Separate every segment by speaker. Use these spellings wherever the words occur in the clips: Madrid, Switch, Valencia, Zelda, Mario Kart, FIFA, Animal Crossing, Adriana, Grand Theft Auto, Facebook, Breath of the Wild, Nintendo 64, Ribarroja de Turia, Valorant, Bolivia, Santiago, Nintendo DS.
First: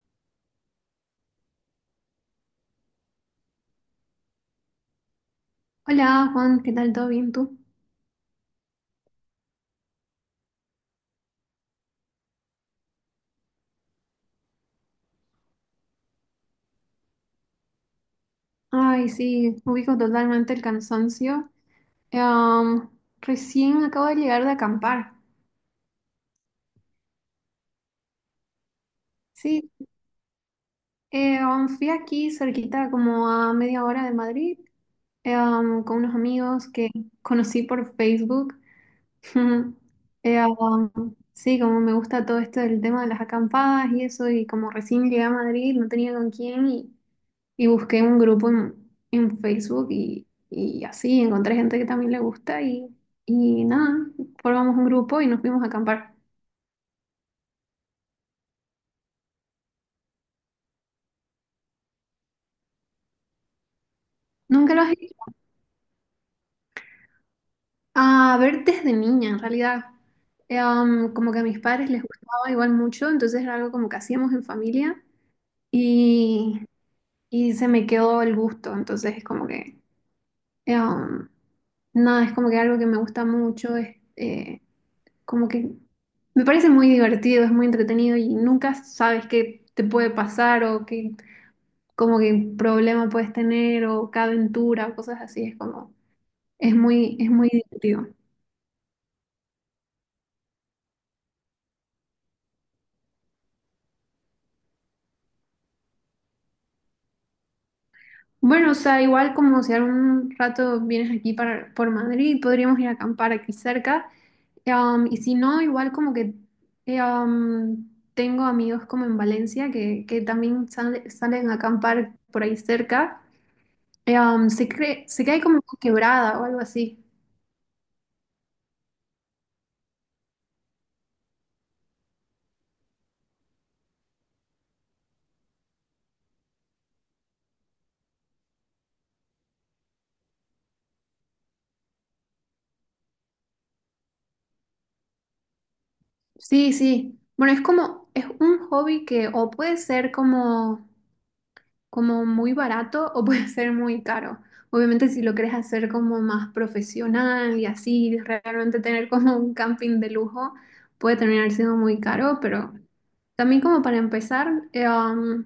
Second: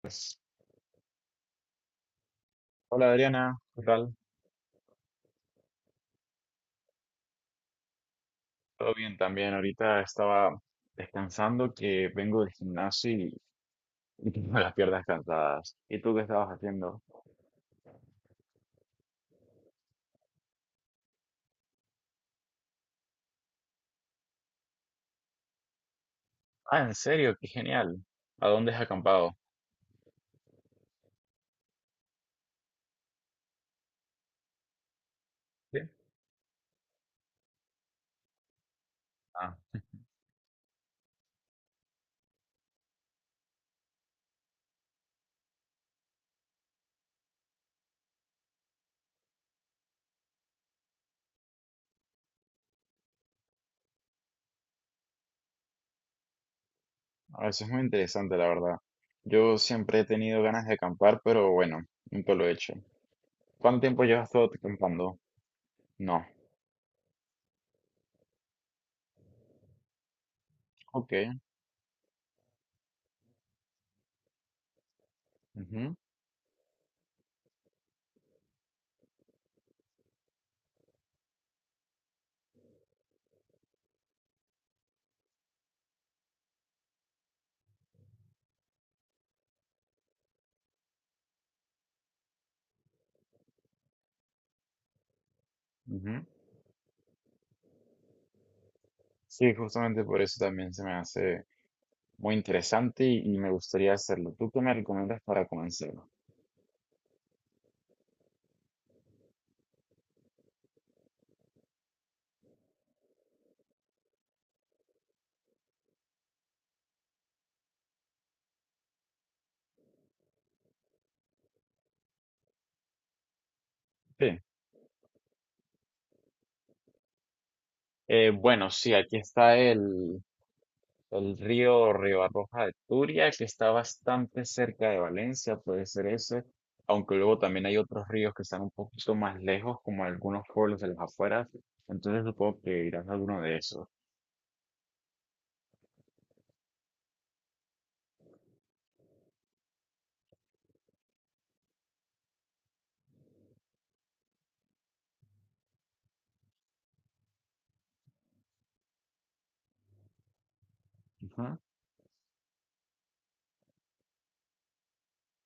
Speaker 1: Pues, hola Adriana, ¿qué tal?
Speaker 2: Hola Juan, ¿qué tal? ¿Todo bien tú?
Speaker 1: Todo bien también. Ahorita estaba descansando que vengo del gimnasio y tengo las piernas cansadas. ¿Y tú qué estabas haciendo?
Speaker 2: Ay, sí, ubico totalmente el cansancio. Em, Recién acabo de llegar de acampar.
Speaker 1: Ah, en serio, qué genial. ¿A dónde has acampado?
Speaker 2: Sí, fui aquí cerquita, como a media hora de Madrid,
Speaker 1: Sí.
Speaker 2: con unos amigos que conocí por Facebook.
Speaker 1: Ah,
Speaker 2: Em, sí, como me gusta todo esto del tema de las acampadas y eso, y como recién llegué a Madrid, no tenía con quién. Y busqué un grupo en Facebook y así encontré gente que también le gusta y nada, formamos un grupo y nos fuimos a acampar.
Speaker 1: ah, eso es muy interesante, la verdad. Yo siempre he tenido ganas de acampar, pero bueno, nunca lo he hecho. ¿Cuánto tiempo llevas todo
Speaker 2: Nunca lo has hecho.
Speaker 1: acampando? No.
Speaker 2: A ver, desde niña, en realidad.
Speaker 1: Ok.
Speaker 2: Como que a mis padres les gustaba igual mucho, entonces era algo como que hacíamos en familia
Speaker 1: Ujú,
Speaker 2: y, y se me quedó el gusto. Entonces es como que, eh, um, nada, es como que algo que me gusta mucho. Es, como que me parece muy divertido, es muy entretenido y nunca sabes qué te puede pasar o qué como que problema puedes tener o qué aventura o cosas así, es como
Speaker 1: ujú.
Speaker 2: es muy divertido.
Speaker 1: Sí, justamente por eso también se me hace muy interesante y me gustaría hacerlo. ¿Tú qué me recomiendas para comenzar?
Speaker 2: Bueno, o sea, igual como si algún rato vienes aquí para, por Madrid, podríamos ir a acampar aquí cerca. Y si no, igual como que eh, um, tengo amigos como en Valencia que también salen a acampar por ahí cerca.
Speaker 1: Sí.
Speaker 2: Se cree, se cae como una quebrada o algo así.
Speaker 1: Bueno, sí, aquí está el río Ribarroja de Turia, que está bastante cerca de Valencia, puede ser ese, aunque luego también hay otros ríos que están un poquito más lejos, como algunos pueblos de las afueras, entonces supongo que irás a alguno de esos.
Speaker 2: Sí, sí. Bueno, es como, es un hobby que o puede ser como como muy barato o puede ser muy caro. Obviamente si lo quieres hacer como más profesional y así, realmente tener como un camping de lujo, puede terminar
Speaker 1: Ujú,
Speaker 2: siendo muy caro, pero también como para empezar,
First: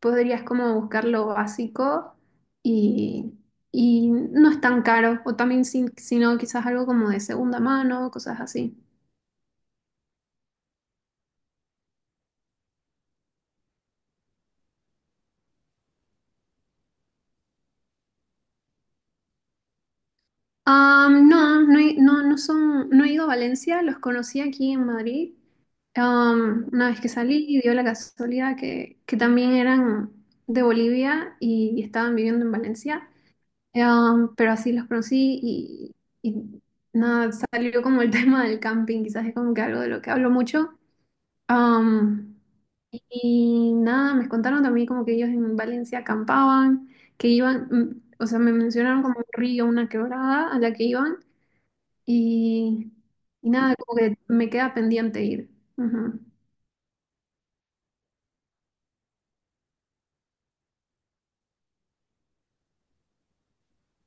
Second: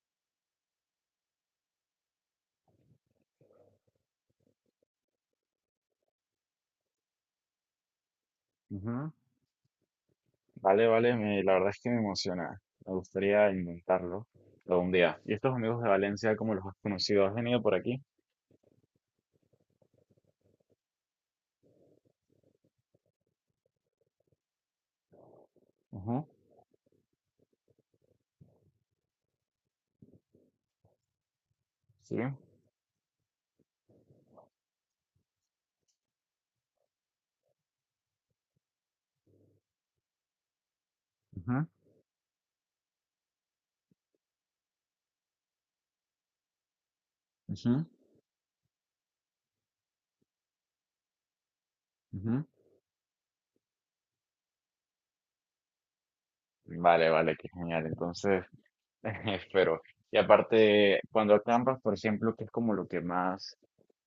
Speaker 2: podrías como buscar lo básico y, y no es tan caro, o también si, si no, quizás algo como de segunda mano, cosas así.
Speaker 1: ujú. Vale, vale, me- la verdad es que me emociona, me gustaría intentarlo algún día. ¿Y estos amigos de Valencia, cómo los has conocido? ¿Has venido por aquí?
Speaker 2: No, no, no, no son, no he ido a Valencia, los conocí aquí en Madrid.
Speaker 1: Ujú,
Speaker 2: Una vez que salí y dio la casualidad que también eran de Bolivia y estaban
Speaker 1: sí.
Speaker 2: viviendo en Valencia. Pero así los conocí y nada, salió como el tema del camping, quizás es como que algo de lo que hablo mucho.
Speaker 1: Ujú,
Speaker 2: Um, y nada, me contaron también como que ellos en Valencia acampaban, que iban,
Speaker 1: ujú,
Speaker 2: o sea, me mencionaron como un río, una quebrada a la que iban
Speaker 1: ujú.
Speaker 2: y, y nada, como que me queda pendiente ir. Ujú.
Speaker 1: Vale, vale, qué genial. Entonces... Espero. Y aparte, cuando acampas, por ejemplo, que es como lo que más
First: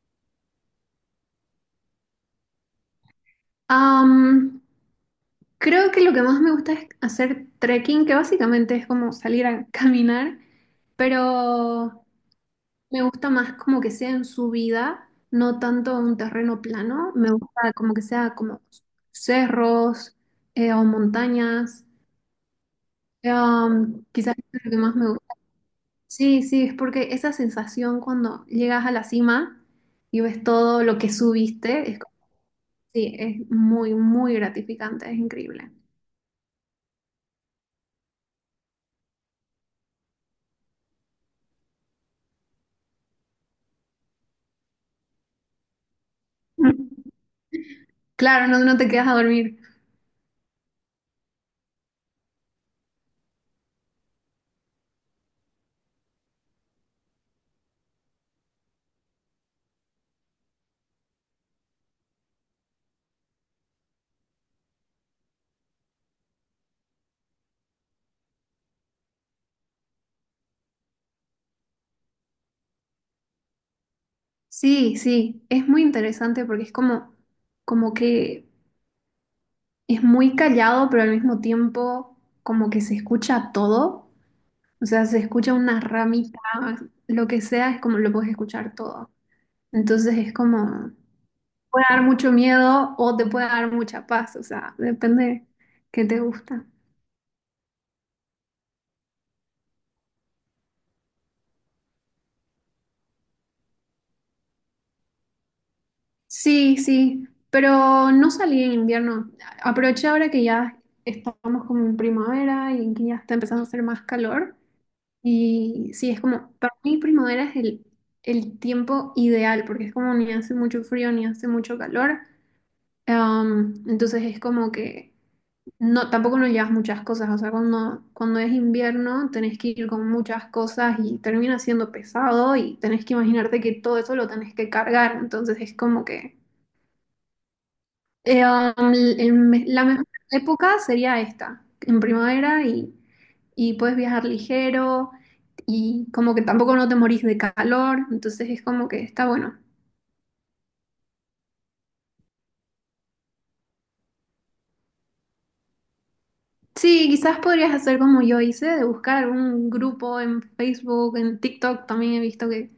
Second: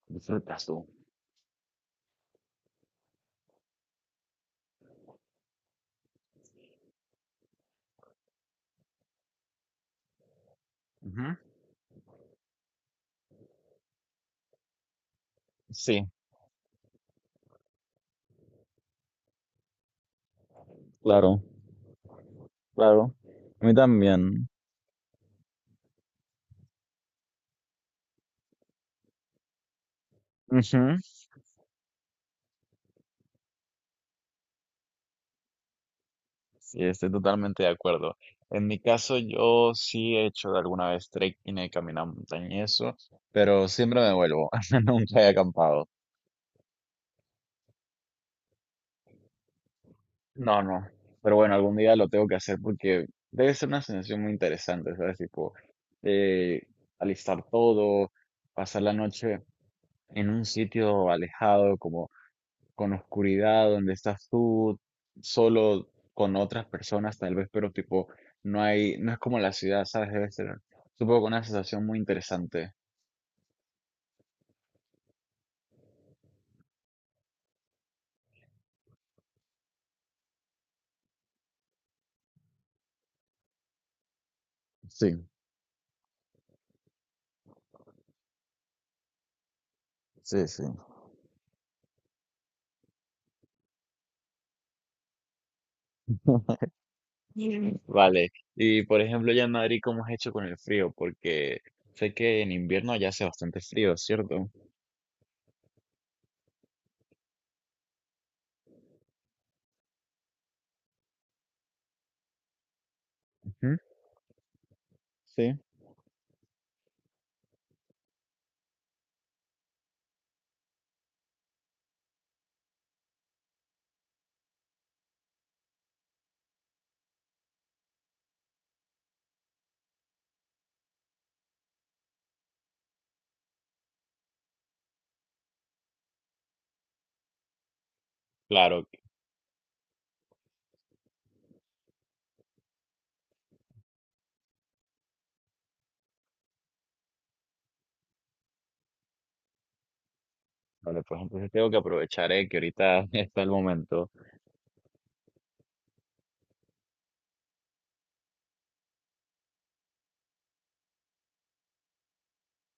Speaker 1: disfrutas tú?
Speaker 2: Am, Creo que lo que más me gusta es hacer trekking, que básicamente es como salir a caminar,
Speaker 1: Ujú.
Speaker 2: pero me gusta más como que sea en subida, no tanto
Speaker 1: Sí,
Speaker 2: un terreno plano. Me gusta como que sea como cerros o
Speaker 1: claro,
Speaker 2: montañas.
Speaker 1: claro. A mí
Speaker 2: Quizás es
Speaker 1: también.
Speaker 2: lo que más me gusta. Sí, sí, es porque esa sensación cuando llegas a la cima y ves todo lo
Speaker 1: Ujú.
Speaker 2: que subiste, es, como sí, es muy, muy gratificante, es increíble.
Speaker 1: Sí, estoy totalmente de acuerdo. En mi caso, yo sí he hecho de alguna vez trekking, he caminado montaña y eso, pero siempre me vuelvo. Nunca he acampado.
Speaker 2: Claro, no, no te quedas a dormir.
Speaker 1: No, no. Pero bueno, algún día lo tengo que hacer porque debe ser una sensación muy interesante, ¿sabes? Tipo, eh, alistar todo, pasar la noche en un sitio alejado, como con oscuridad, donde estás tú solo con otras personas tal vez, pero tipo, no es como la ciudad, ¿sabes? Debe ser, supongo, una sensación muy interesante.
Speaker 2: Sí, sí, es muy interesante porque es como, como que es muy callado, pero al mismo tiempo como que se escucha todo. O sea,
Speaker 1: Sí,
Speaker 2: se escucha una ramita, lo que sea, es como lo puedes escuchar todo. Entonces es
Speaker 1: sí, sí.
Speaker 2: como, puede dar mucho miedo o te puede dar mucha paz, o sea, depende que te gusta.
Speaker 1: Mm. Vale, y por ejemplo, ya en Madrid, ¿cómo has hecho con el frío? Porque sé que en invierno ya hace bastante frío, ¿cierto?
Speaker 2: Sí, sí, pero no salí en invierno. Aproveché ahora que ya estamos como en primavera y que ya está empezando a
Speaker 1: Ujú,
Speaker 2: hacer más calor.
Speaker 1: sí,
Speaker 2: Y sí, es como, para mí primavera es el tiempo ideal, porque es como ni hace mucho frío ni hace mucho calor. Entonces es como que no, tampoco no llevas muchas cosas. O sea, cuando es invierno tenés que ir con muchas cosas y termina siendo pesado y tenés que imaginarte que todo eso lo tenés que cargar. Entonces es como que... Eh,
Speaker 1: claro.
Speaker 2: la mejor época sería esta, en primavera y puedes viajar ligero y como que tampoco no te morís de calor, entonces es como que está bueno.
Speaker 1: Vale, pues entonces tengo que aprovechar, que ahorita está el momento.
Speaker 2: Sí, quizás podrías hacer como yo hice, de buscar algún grupo en Facebook, en TikTok, también he visto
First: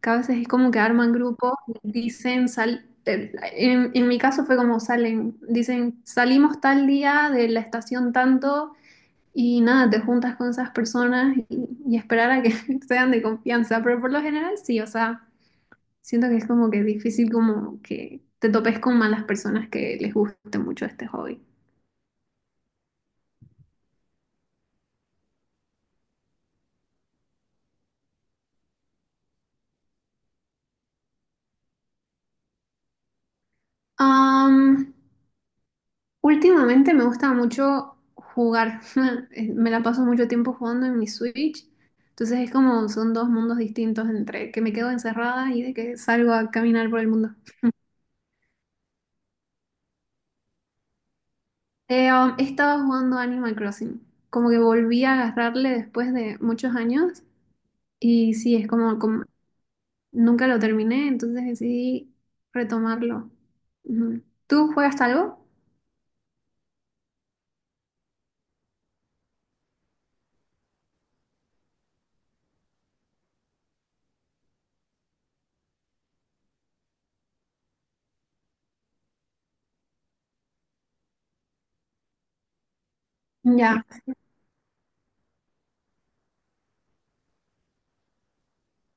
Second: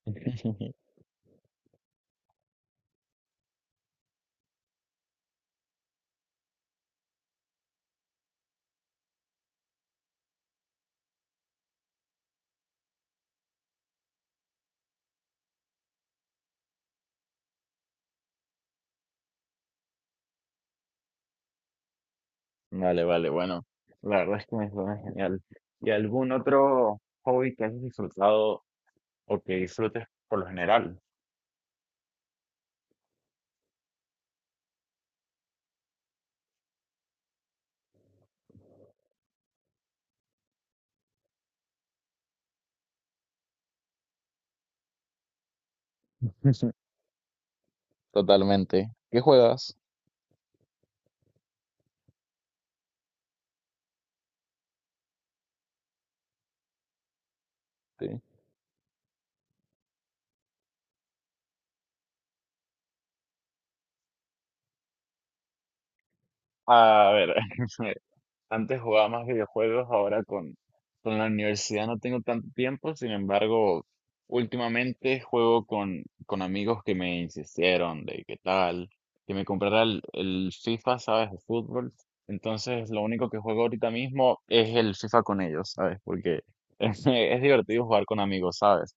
Speaker 2: que a veces es como que arman grupos, dicen, sal, en mi caso fue como salen, dicen, salimos tal día de la estación tanto. Y nada, te juntas con esas personas y esperar a que sean de confianza, pero por lo general sí, o sea, siento que es como que difícil como que te topes con malas personas que les guste mucho este hobby.
Speaker 1: Vale, vale, bueno, la verdad es que me suena genial. ¿Y algún otro hobby que hayas disfrutado o que disfrutes por lo general?
Speaker 2: Am, Últimamente me gusta mucho jugar. Me la paso mucho tiempo jugando en mi Switch, entonces es como son dos mundos distintos entre que me quedo encerrada y de que salgo a caminar por el mundo.
Speaker 1: Totalmente. ¿Qué juegas?
Speaker 2: He estado jugando Animal Crossing. Como que volví a agarrarle después de muchos años.
Speaker 1: Sí.
Speaker 2: Y sí, es como, como nunca lo terminé, entonces decidí retomarlo. Ujú. ¿Tú juegas algo?
Speaker 1: A ver, antes jugaba más videojuegos, ahora con la universidad no tengo tanto tiempo. Sin embargo, últimamente juego con amigos que me insistieron de qué tal, que me comprara el FIFA, ¿sabes? De fútbol. Entonces, lo único que juego
Speaker 2: Ya.
Speaker 1: ahorita mismo es el FIFA con ellos, ¿sabes? Porque es divertido jugar con amigos, ¿sabes?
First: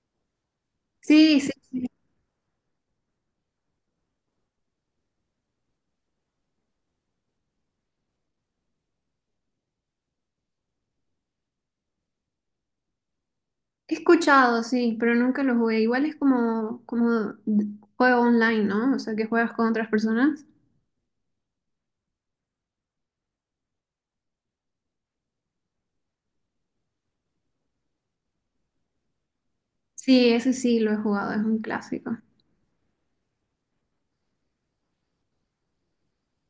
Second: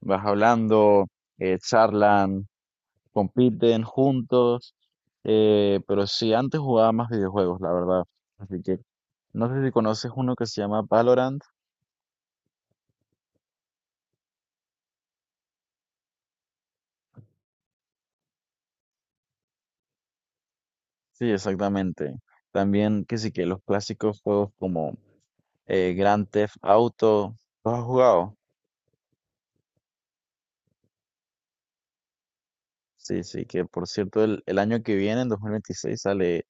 Speaker 1: Vas hablando,
Speaker 2: Sí, sí.
Speaker 1: charlan, compiten juntos, pero sí, antes jugaba más videojuegos, la verdad. Así que no sé si conoces uno que se llama Valorant.
Speaker 2: He escuchado, sí, pero nunca lo jugué. Igual es como, como juego online, ¿no? O sea, que juegas con otras personas.
Speaker 1: Sí, exactamente. También que sí, que los clásicos juegos como Grand Theft Auto, ¿los has jugado?
Speaker 2: Sí, ese sí lo he jugado, es un clásico.
Speaker 1: Sí, sí, que por cierto el año que viene, en 2026, sale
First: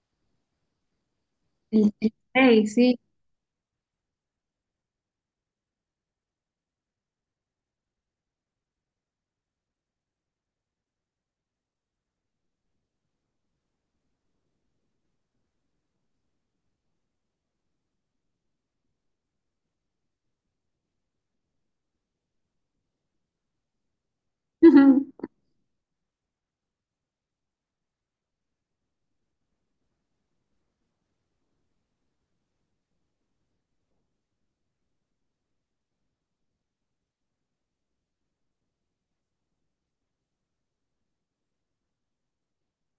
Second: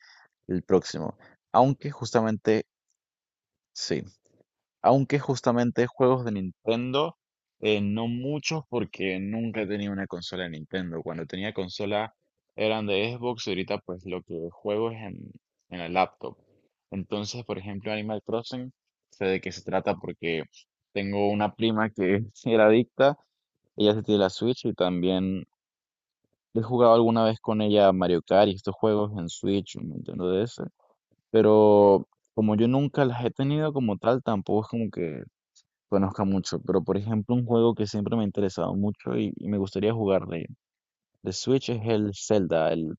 Speaker 1: el próximo. Aunque
Speaker 2: El
Speaker 1: justamente
Speaker 2: Play, sí.
Speaker 1: sí. Aunque justamente juegos de Nintendo, no muchos porque nunca he tenido una consola de Nintendo. Cuando tenía consola eran de Xbox y ahorita pues lo que juego es en la laptop. Entonces, por ejemplo, Animal Crossing, sé de qué se trata porque tengo una prima que era adicta, ella se tiene la Switch y también he jugado alguna vez con ella Mario Kart y estos juegos en Switch, en Nintendo DS, pero como yo nunca las he tenido como tal, tampoco es como que conozca mucho. Pero por ejemplo un juego que siempre me ha interesado mucho y me gustaría jugar de Switch es el Zelda,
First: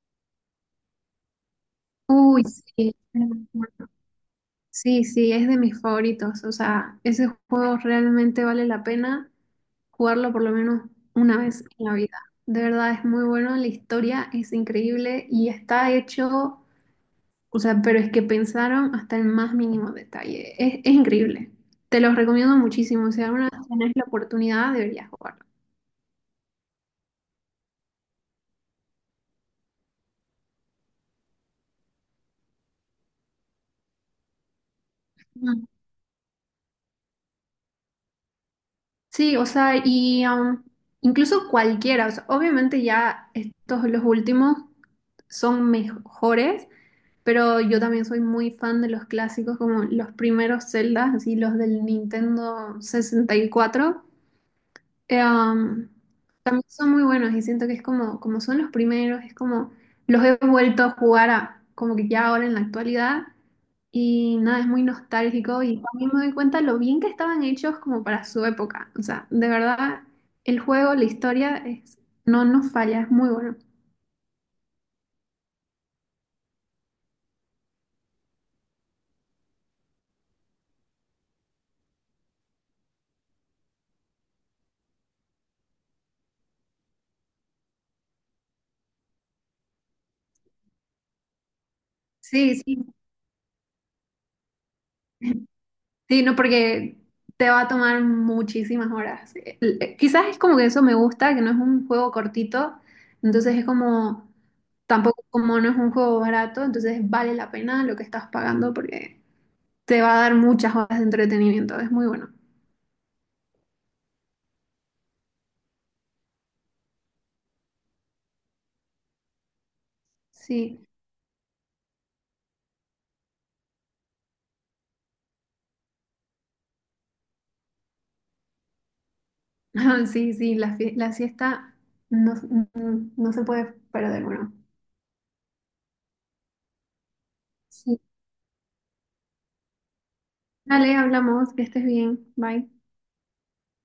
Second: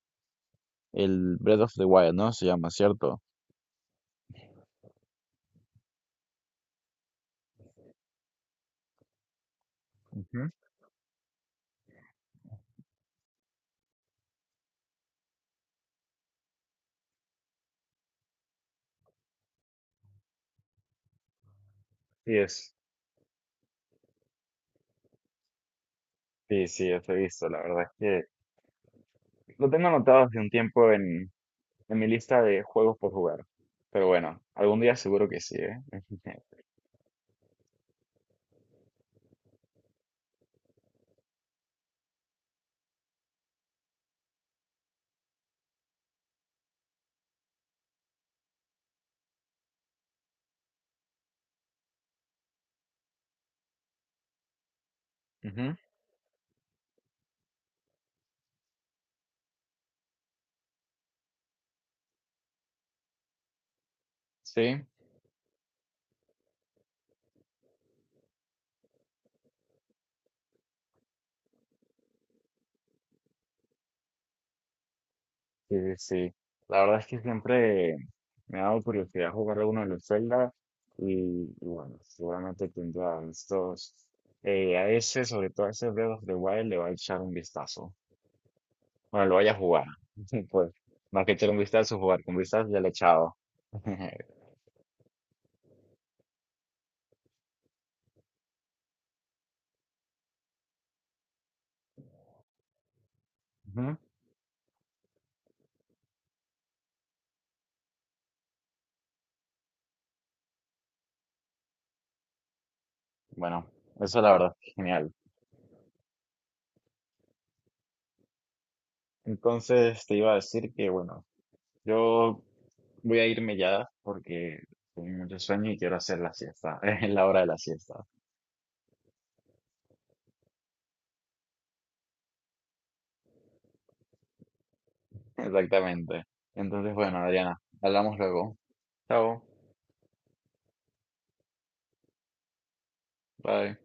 Speaker 1: el Breath of the Wild, ¿no?
Speaker 2: Uy,
Speaker 1: Se llama,
Speaker 2: sí.
Speaker 1: ¿cierto?
Speaker 2: Sí, sí, es de mis favoritos. O sea, ese juego realmente vale la pena jugarlo por
Speaker 1: Ujú,
Speaker 2: lo menos una vez en la vida. De verdad es muy bueno, la historia es increíble y está hecho, o sea, pero es que pensaron hasta el más mínimo detalle. Es increíble. Te los
Speaker 1: sí,
Speaker 2: recomiendo
Speaker 1: es.
Speaker 2: muchísimo. Si alguna vez tenés la oportunidad, deberías jugarlo.
Speaker 1: Sí, sí, yo lo he visto. La verdad es que lo tengo anotado hace un tiempo en mi lista de juegos por jugar. Pero bueno, algún día seguro que sí,
Speaker 2: Mm.
Speaker 1: ¿eh?
Speaker 2: Sí, o sea, y incluso cualquiera, o sea, obviamente ya estos los últimos son mejores. Pero yo también soy muy fan de los clásicos, como los primeros Zeldas, así los del Nintendo 64. Eh,
Speaker 1: Ujú,
Speaker 2: um, También son muy buenos y siento que es como, como son los primeros, es como los he vuelto a jugar como que ya ahora en la actualidad y nada, es muy
Speaker 1: sí.
Speaker 2: nostálgico y también me doy cuenta lo bien que estaban hechos como para su época. O sea, de verdad, el juego, la historia, es, no nos falla, es muy bueno.
Speaker 1: Sí, sí. La verdad es que siempre me ha dado curiosidad jugar a uno de los Zelda y, y bueno, seguramente tendrá estos, a ese, sobre todo a ese Breath of the Wild, le va a echar un vistazo. Bueno, lo vaya a jugar. Pues, más que echar un vistazo, jugar con
Speaker 2: Sí,
Speaker 1: vistas ya
Speaker 2: sí.
Speaker 1: le he echado.
Speaker 2: Sí, no, porque te va a tomar muchísimas horas. Quizás es como que eso me gusta, que no es un juego cortito, entonces es
Speaker 1: Ujú.
Speaker 2: como, tampoco como no es un juego barato, entonces vale la pena lo que estás pagando porque te va a dar muchas horas de entretenimiento, es muy bueno.
Speaker 1: Bueno, eso la verdad es genial. Entonces te iba a decir
Speaker 2: Sí,
Speaker 1: que, bueno, yo voy a irme ya porque tengo mucho sueño y quiero hacer la siesta. Es la hora de la siesta.
Speaker 2: sí, sí, la, la siesta no, no se puede perder, bueno.
Speaker 1: Exactamente. Entonces, bueno, Adriana,
Speaker 2: Sí.
Speaker 1: hablamos luego. Chao.
Speaker 2: Dale, hablamos, que estés bien, bye.
Speaker 1: Bye.